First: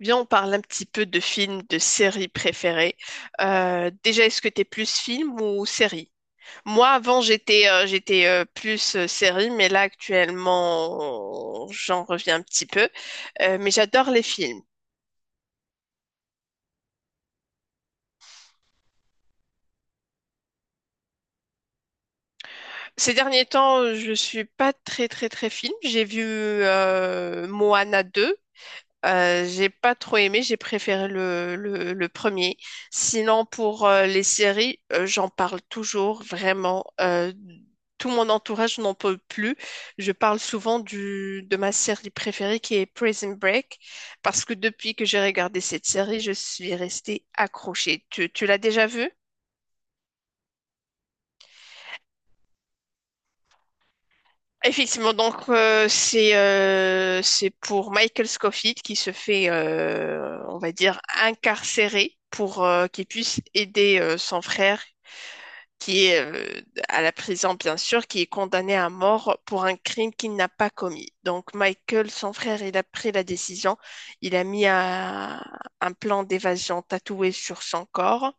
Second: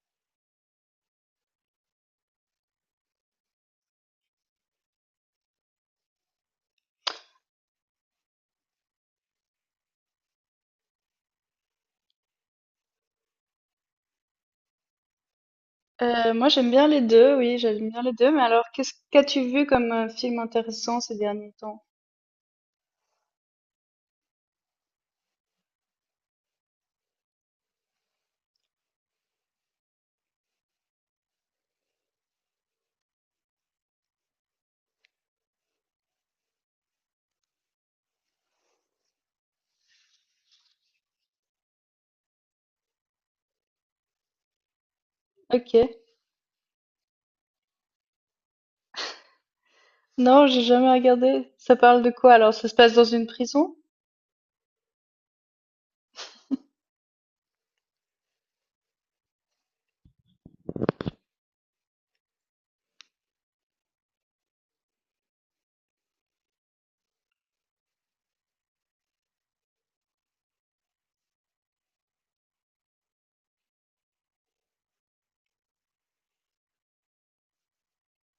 Viens, on parle un petit peu de films, de séries préférées. Déjà, est-ce que t'es plus film ou série? Moi, avant, j'étais plus série, mais là, actuellement, j'en reviens un petit peu. Mais j'adore les films. Moi j'aime bien les deux, oui, j'aime bien les deux, mais alors qu'est-ce qu'as-tu vu comme film intéressant ces derniers temps? Ces derniers temps, je suis pas très, très, très film. J'ai vu Moana 2. J'ai pas trop aimé, j'ai préféré le premier. Sinon, pour les séries, j'en parle toujours, vraiment. Tout mon entourage n'en peut plus. Je parle souvent de ma série préférée qui est Prison Break, parce que depuis que j'ai regardé Ok. cette série, je suis restée accrochée. Tu l'as déjà vue? Non, j'ai jamais regardé. Ça parle de quoi alors? Ça se passe dans une prison? Effectivement, donc c'est pour Michael Scofield qui se fait, on va dire, incarcéré pour qu'il puisse aider son frère qui est à la prison, bien sûr, qui est condamné à mort pour un crime qu'il n'a pas commis. Donc Michael, son frère, il a pris la décision, il a mis un plan d'évasion tatoué sur son corps.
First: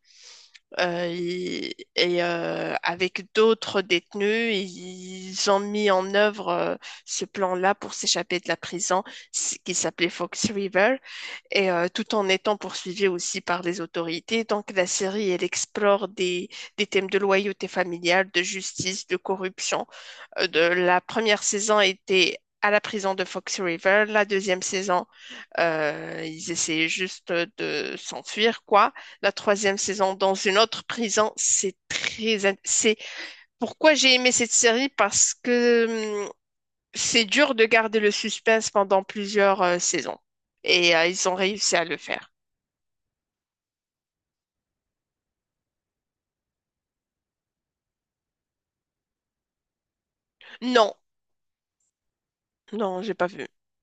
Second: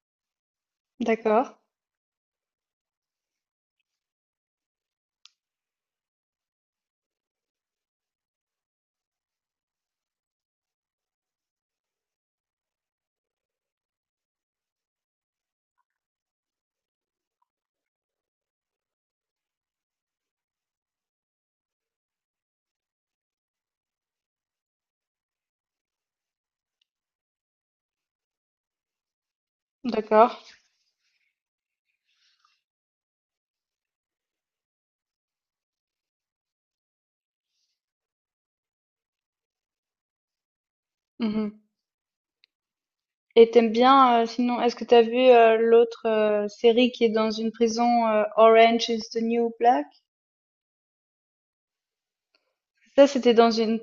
D'accord, Avec d'autres détenus, ils ont mis en œuvre ce plan-là pour s'échapper de la prison qui s'appelait Fox River, tout en étant poursuivis aussi par les autorités. Donc la série, elle explore des thèmes de loyauté familiale, de justice, de corruption, la première saison était à la prison de Fox River. La deuxième saison, ils essayaient juste de s'enfuir, quoi. La troisième saison, dans d'accord. une autre prison, c'est pourquoi j'ai aimé cette série, parce que c'est dur de garder le suspense pendant plusieurs saisons. Ils ont Mhm. réussi à le faire. Et t'aimes bien, sinon, est-ce que t'as vu l'autre série qui est dans une prison, Orange is the New Black? Non, non, Ça, j'ai pas c'était vu. dans une,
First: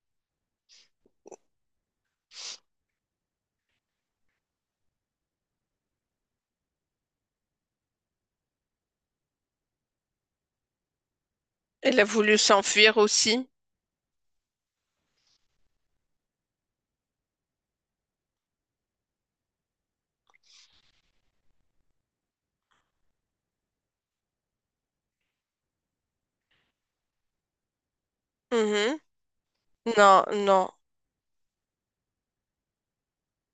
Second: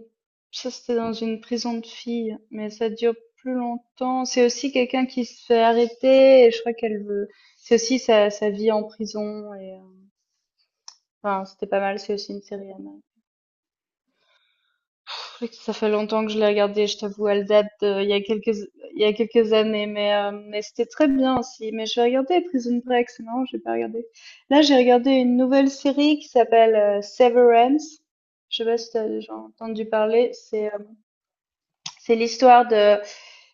Ça, c'était dans une prison de filles, mais ça dure plus longtemps. C'est aussi quelqu'un qui se fait arrêter et je crois qu'elle veut. C'est aussi sa vie en prison et enfin, c'était pas Elle mal. a C'est aussi voulu une série. Anna. s'enfuir aussi. Pff, ça fait longtemps que je l'ai regardée. Je t'avoue, elle date de- il y a quelques, il y a quelques années, mais c'était très bien aussi. Mais je vais regarder Prison Break. C'est marrant, j'ai pas regardé. Là, j'ai regardé une nouvelle série qui s'appelle Severance. Je sais pas si Mhm. t'as déjà entendu Non, parler. non. C'est l'histoire de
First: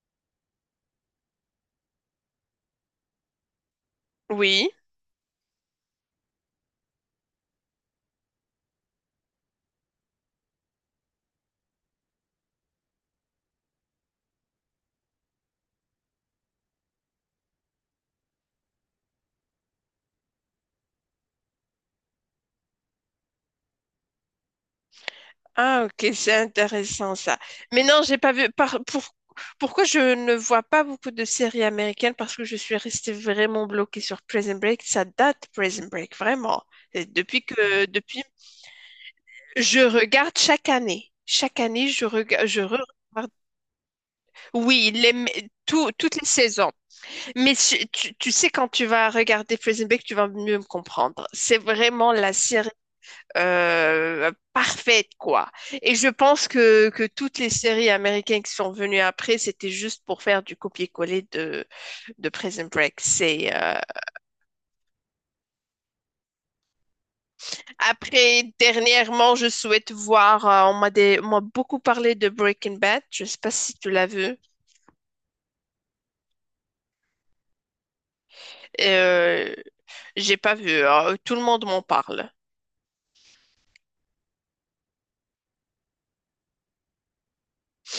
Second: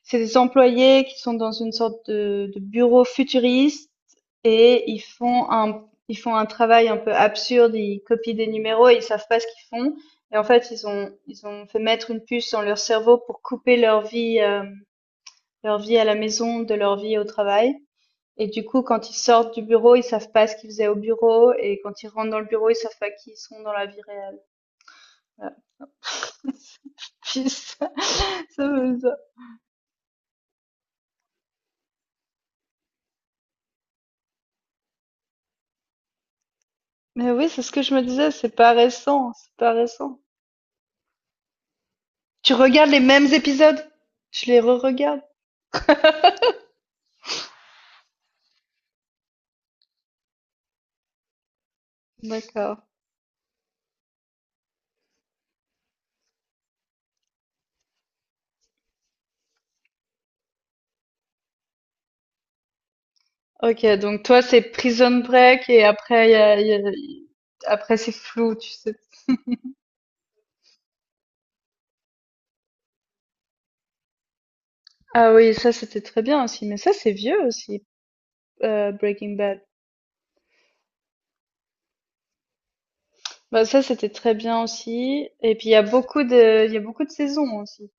C'est des employés qui sont dans une sorte de bureau futuriste Oui. et ils font un travail un peu absurde, ils copient des numéros et ils savent pas ce qu'ils font. Et en fait, ils ont fait mettre une puce dans leur cerveau pour couper leur vie à la maison de leur vie au travail. Et du coup, quand ils sortent du bureau, ils savent pas ce qu'ils faisaient au bureau. Et quand ils rentrent dans le bureau, ils savent pas qui ils sont dans la vie réelle. Voilà. Ah, ok, c'est intéressant ça. Puis Mais ça, non, j'ai pas vu. ça me- ça- Pourquoi je ne vois pas beaucoup de séries américaines? Parce que je suis restée vraiment bloquée sur Prison Break. Ça date Prison Break, vraiment. Et Mais depuis oui, c'est ce que que je me depuis, disais, c'est pas récent, c'est pas je récent. regarde chaque année. Chaque année, je regarde, Tu je regardes les regarde. mêmes épisodes? Tu les Oui, les, re-regardes? mais tout- toutes les saisons. Mais tu sais, quand tu vas regarder Prison Break, tu vas mieux me comprendre. C'est vraiment la série D'accord. Parfaite, quoi. Et je pense que toutes les séries américaines qui sont venues après, c'était juste pour faire du copier-coller de Prison Break. OK, donc toi, c'est Prison Break et après, après c'est Après, flou, tu sais. dernièrement, je souhaite voir, on m'a beaucoup parlé de Breaking Bad. Je sais pas si tu l'as vu. Ah oui, ça, c'était très bien aussi. Mais ça, c'est vieux aussi, Breaking Euh, Bad. j'ai pas vu, hein. Tout le monde m'en parle. Bah, ça, c'était très bien aussi. Et puis, il y a beaucoup de saisons aussi.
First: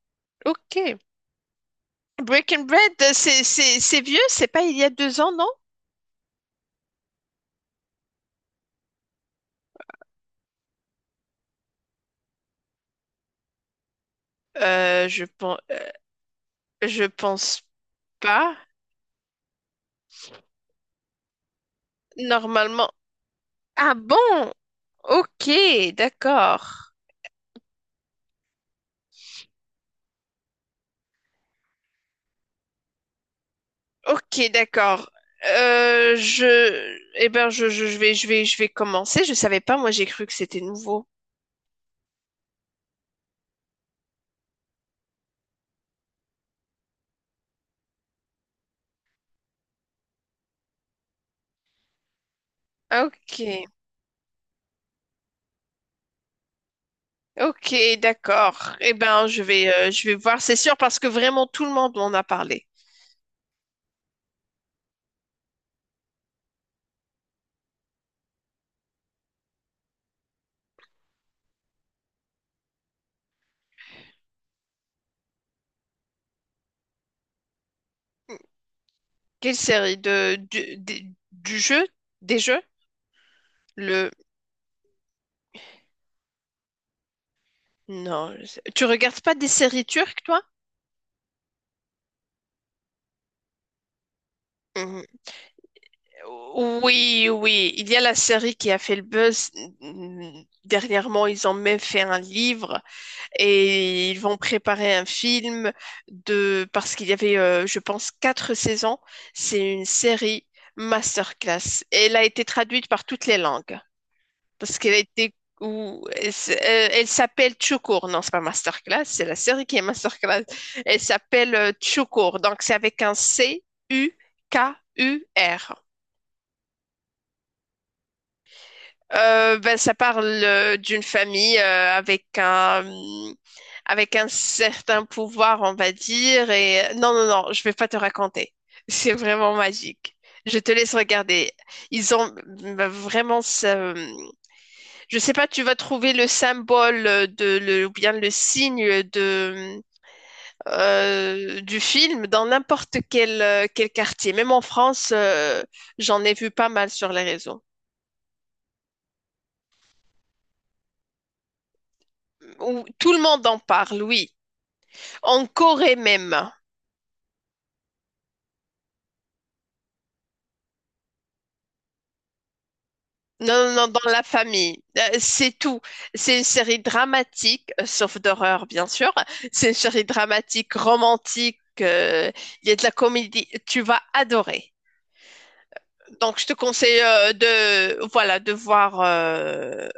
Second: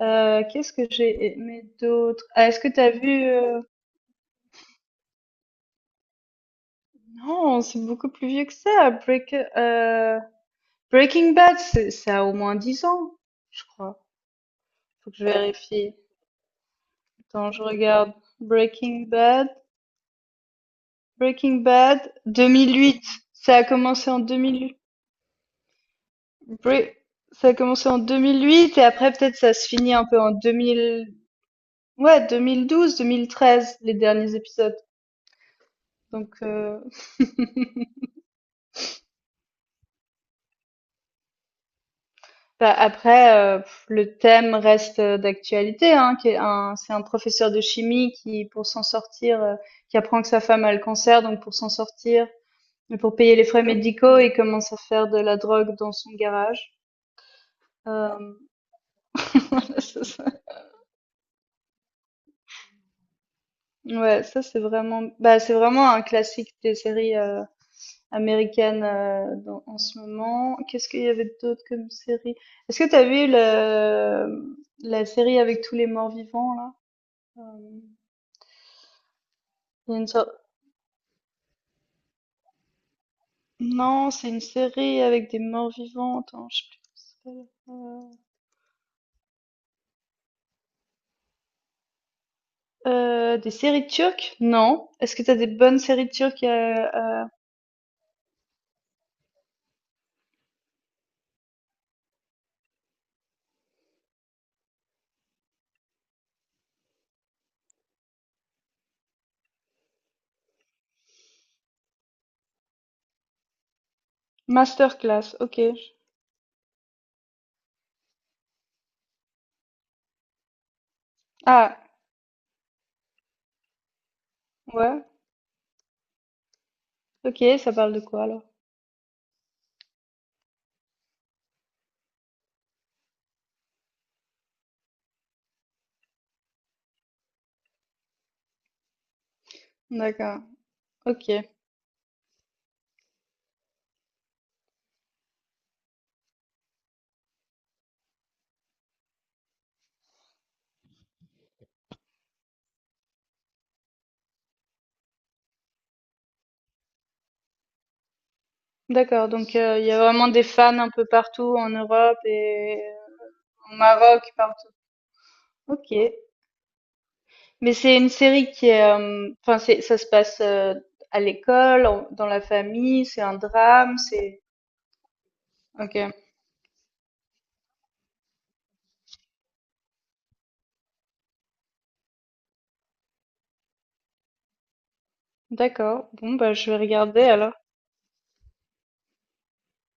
Qu'est-ce Ok. que j'ai aimé d'autre? Ah, est-ce Breaking que t'as Bad, vu, c'est vieux, c'est pas il y a deux ans, non? non, c'est beaucoup plus vieux que ça. Breaking Bad, ça a au moins 10 ans, je crois. Euh, Faut que je je pense, vérifie. je Attends, pense je regarde. pas. Breaking Bad. Breaking Bad, Normalement. 2008. Ça a Ah commencé en bon? 2008. Ok, d'accord. Bre- Ça a commencé en 2008 et après peut-être ça se finit un peu en 2000. Ouais, 2012, 2013, les derniers Ok, épisodes. d'accord. Donc euh, Je, eh ben, je vais, je vais, je vais commencer. Je savais pas, moi, j'ai cru que c'était nouveau. bah, après, pff, le thème reste d'actualité, hein, c'est un professeur de chimie qui, pour s'en sortir, qui apprend que sa femme a le cancer, donc pour s'en sortir, et pour payer les frais Ok, médicaux, il commence à faire de la drogue dans son garage. ok, Euh, d'accord. Eh ben, c'est je vais ça. voir, c'est sûr, parce que vraiment tout le monde m'en a parlé. Ouais, ça c'est vraiment bah, c'est vraiment un classique des séries, américaines, dans en ce moment. Qu'est-ce qu'il y avait d'autre comme série? Est-ce que t'as vu le la série avec tous les morts-vivants là? Hem, Quelle il y série a une sor de, du, des- du jeu, des jeux? non, Le, c'est une série avec des morts-vivants. Attends, je sais plus comment ça s'appelle. Non, je sais- tu regardes pas des séries turques, toi? Des séries turques? Non. Est-ce que t'as des bonnes séries turques, heu? Oui, oui, il y a la série qui a fait le buzz. Mm, dernièrement, ils ont même fait un livre et ils vont préparer un film de, parce qu'il y avait, je pense, quatre saisons. C'est une série masterclass. Elle a été traduite par toutes les langues parce qu'elle a été, Masterclass, OK. Elle s'appelle Chukur. Non, c'est pas masterclass, c'est la série qui est masterclass. Elle s'appelle Ah, Chukur, donc c'est avec un C U K ouais. U R. OK, ça parle de quoi alors? Ça parle d'une famille, avec un certain pouvoir, on va dire. Et non, non, non, je vais pas te raconter. C'est vraiment magique. D'accord, Je te laisse OK. regarder. Ils ont ben, vraiment. Ça. Je sais pas, tu vas trouver le symbole de le ou bien le signe de du film dans n'importe quel quartier. Même en France, j'en ai vu pas mal sur les réseaux D'accord, donc il y a vraiment des fans un peu partout en Europe et où tout le monde en au parle. Maroc, Oui. partout. En OK. Corée même. Mais c'est une série qui est, enfin c'est ça se passe, à l'école, en dans la famille, c'est un Non, non, non, drame, dans la c'est famille. C'est tout. OK. C'est une série dramatique, sauf d'horreur, bien sûr. C'est une série dramatique, romantique. Il y a de la comédie. Tu vas adorer. D'accord. Bon Donc, je te bah, je vais conseille regarder alors, voilà, de voir.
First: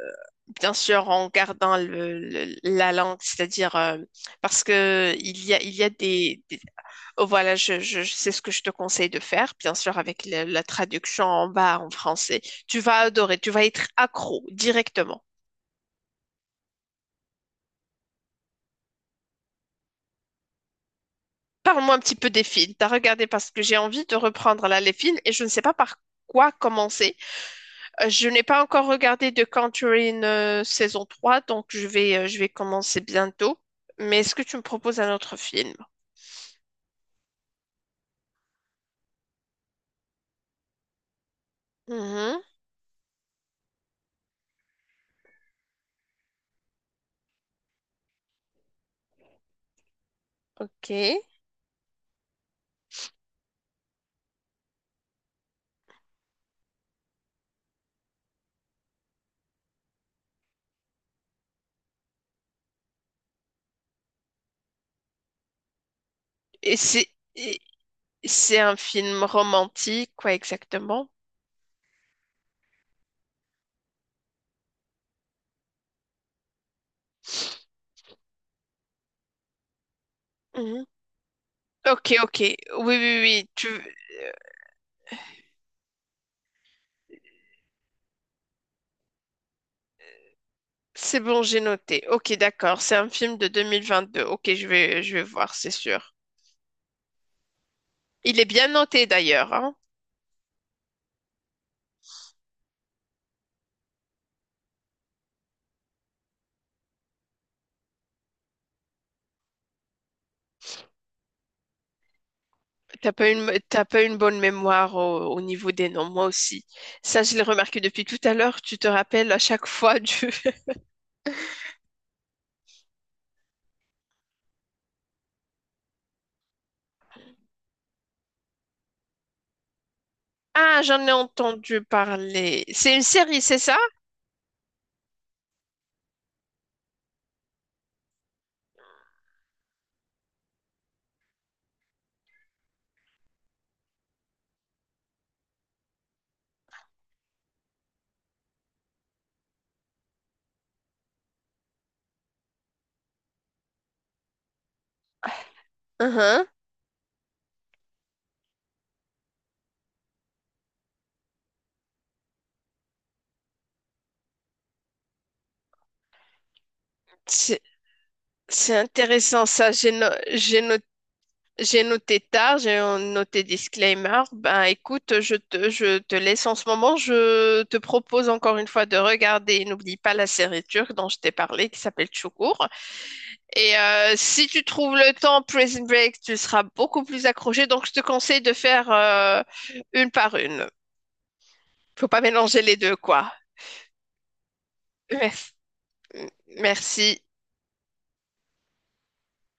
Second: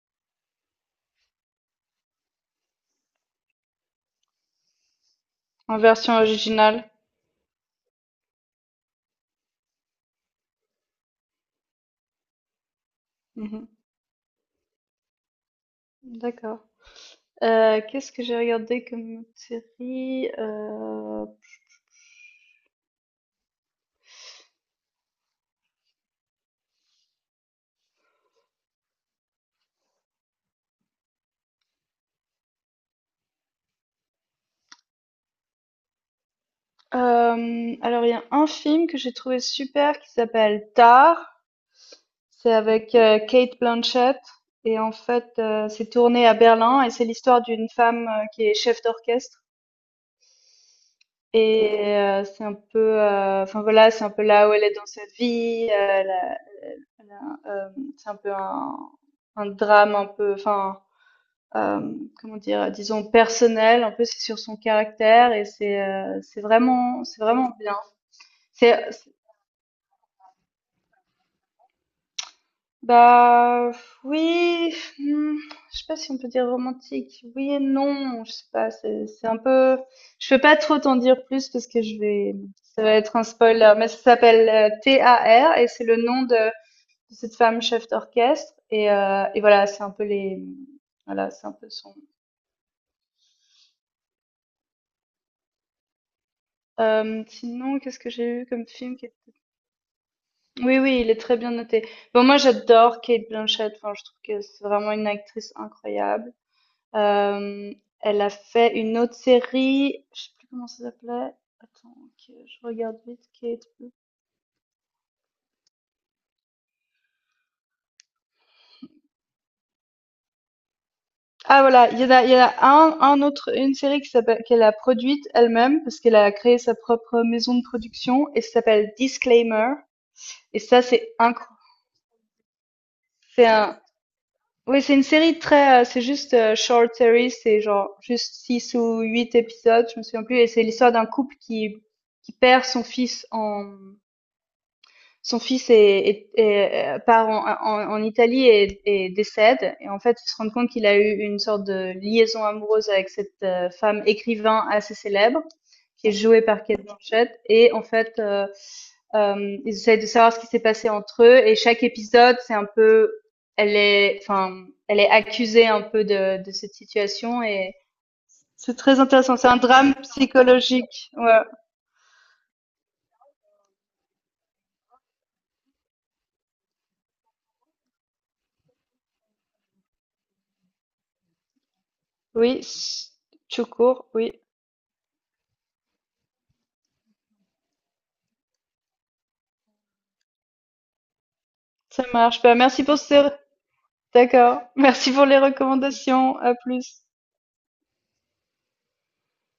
Bien sûr, en gardant la langue, c'est-à-dire parce que il en y a version des- originale. oh, voilà, je sais ce que je te conseille de faire, bien sûr, avec la traduction en bas en français. Tu vas adorer, tu vas Mmh. être accro directement. D'accord. Qu'est-ce que j'ai regardé comme autre série? Parle-moi un petit peu des films. T'as regardé, parce que j'ai envie de reprendre là les films et je ne sais pas par quoi commencer. Je n'ai pas encore regardé The Conjuring saison 3, donc je vais commencer bientôt. Mais est-ce que tu me proposes un autre film? Alors il y a un film que j'ai trouvé super qui s'appelle Tar. Mhm. C'est avec, Cate Blanchett et en fait, c'est tourné à Berlin et c'est l'histoire d'une femme, qui est chef d'orchestre Ok. Et c'est un peu, enfin voilà, c'est un peu là où elle est dans sa vie, c'est un peu un drame un peu enfin, comment dire? Disons personnel, un peu c'est sur son caractère et c'est c'est vraiment et bien. c'est un C'est film romantique, quoi exactement? Bah oui, hmm, je sais pas si on peut dire romantique. Oui et non, je sais pas. C'est un peu. Je peux pas trop Mhm. t'en dire plus parce que je Ok, vais. ok. Ça va Oui, être oui, un oui. Tu... spoiler, mais ça s'appelle T A R et c'est le nom de cette femme chef d'orchestre et voilà, c'est un peu les. C'est Voilà, bon, c'est un j'ai peu son. noté. Ok, d'accord. C'est un film de 2022. Ok, je vais voir, c'est sûr. Sinon, qu'est-ce que Il j'ai est eu comme bien film noté d'ailleurs, hein. oui, oui, il est très bien noté. Bon, moi, j'adore Kate Blanchett. Enfin, je trouve que c'est vraiment une actrice incroyable. Euh, elle a fait une autre série, je sais plus comment ça s'appelait. Attends, que je regarde vite T'as pas une bonne mémoire au niveau des noms, moi aussi. Ça, je l'ai remarqué depuis tout à l'heure. Tu te rappelles à chaque fois du... ah voilà, il y en a un autre, une série qui s'appelle, qu'elle a produite elle-même parce qu'elle a créé sa propre maison de production et ça s'appelle Disclaimer. Et Ah, ça, j'en ai c'est incroyable. entendu parler. C'est une série, C'est c'est ça? un, oui, c'est une série très, c'est juste short series, c'est genre juste 6 ou 8 épisodes, je me souviens plus. Et c'est l'histoire d'un couple qui perd son fils en son fils part en, en Italie et décède. Et en fait, il se rend compte qu'il a eu une sorte de liaison amoureuse avec cette femme écrivain assez célèbre, qui est jouée Mhm. par Kate Blanchett. Et en fait, ils essayent de savoir ce qui s'est passé entre eux. Et chaque épisode, c'est un peu, elle est, enfin, elle est accusée un peu de cette situation. Et C'est c'est très intéressant. intéressant C'est un ça. J'ai drame no- j'ai no- psychologique. Ouais. J'ai noté tard, j'ai noté disclaimer. Ben écoute, je te laisse en ce moment. Je te propose encore une fois de regarder. N'oublie pas la série turque dont je t'ai parlé qui s'appelle Oui, Çukur. tout Et court. euh, Oui, si tu trouves le temps, Prison Break, tu seras beaucoup plus accroché. Donc je te conseille de faire une par une. ça Faut pas marche. Bah, mélanger les merci deux, pour ce quoi. D'accord. Merci pour les Merci. recommandations. À plus. Merci.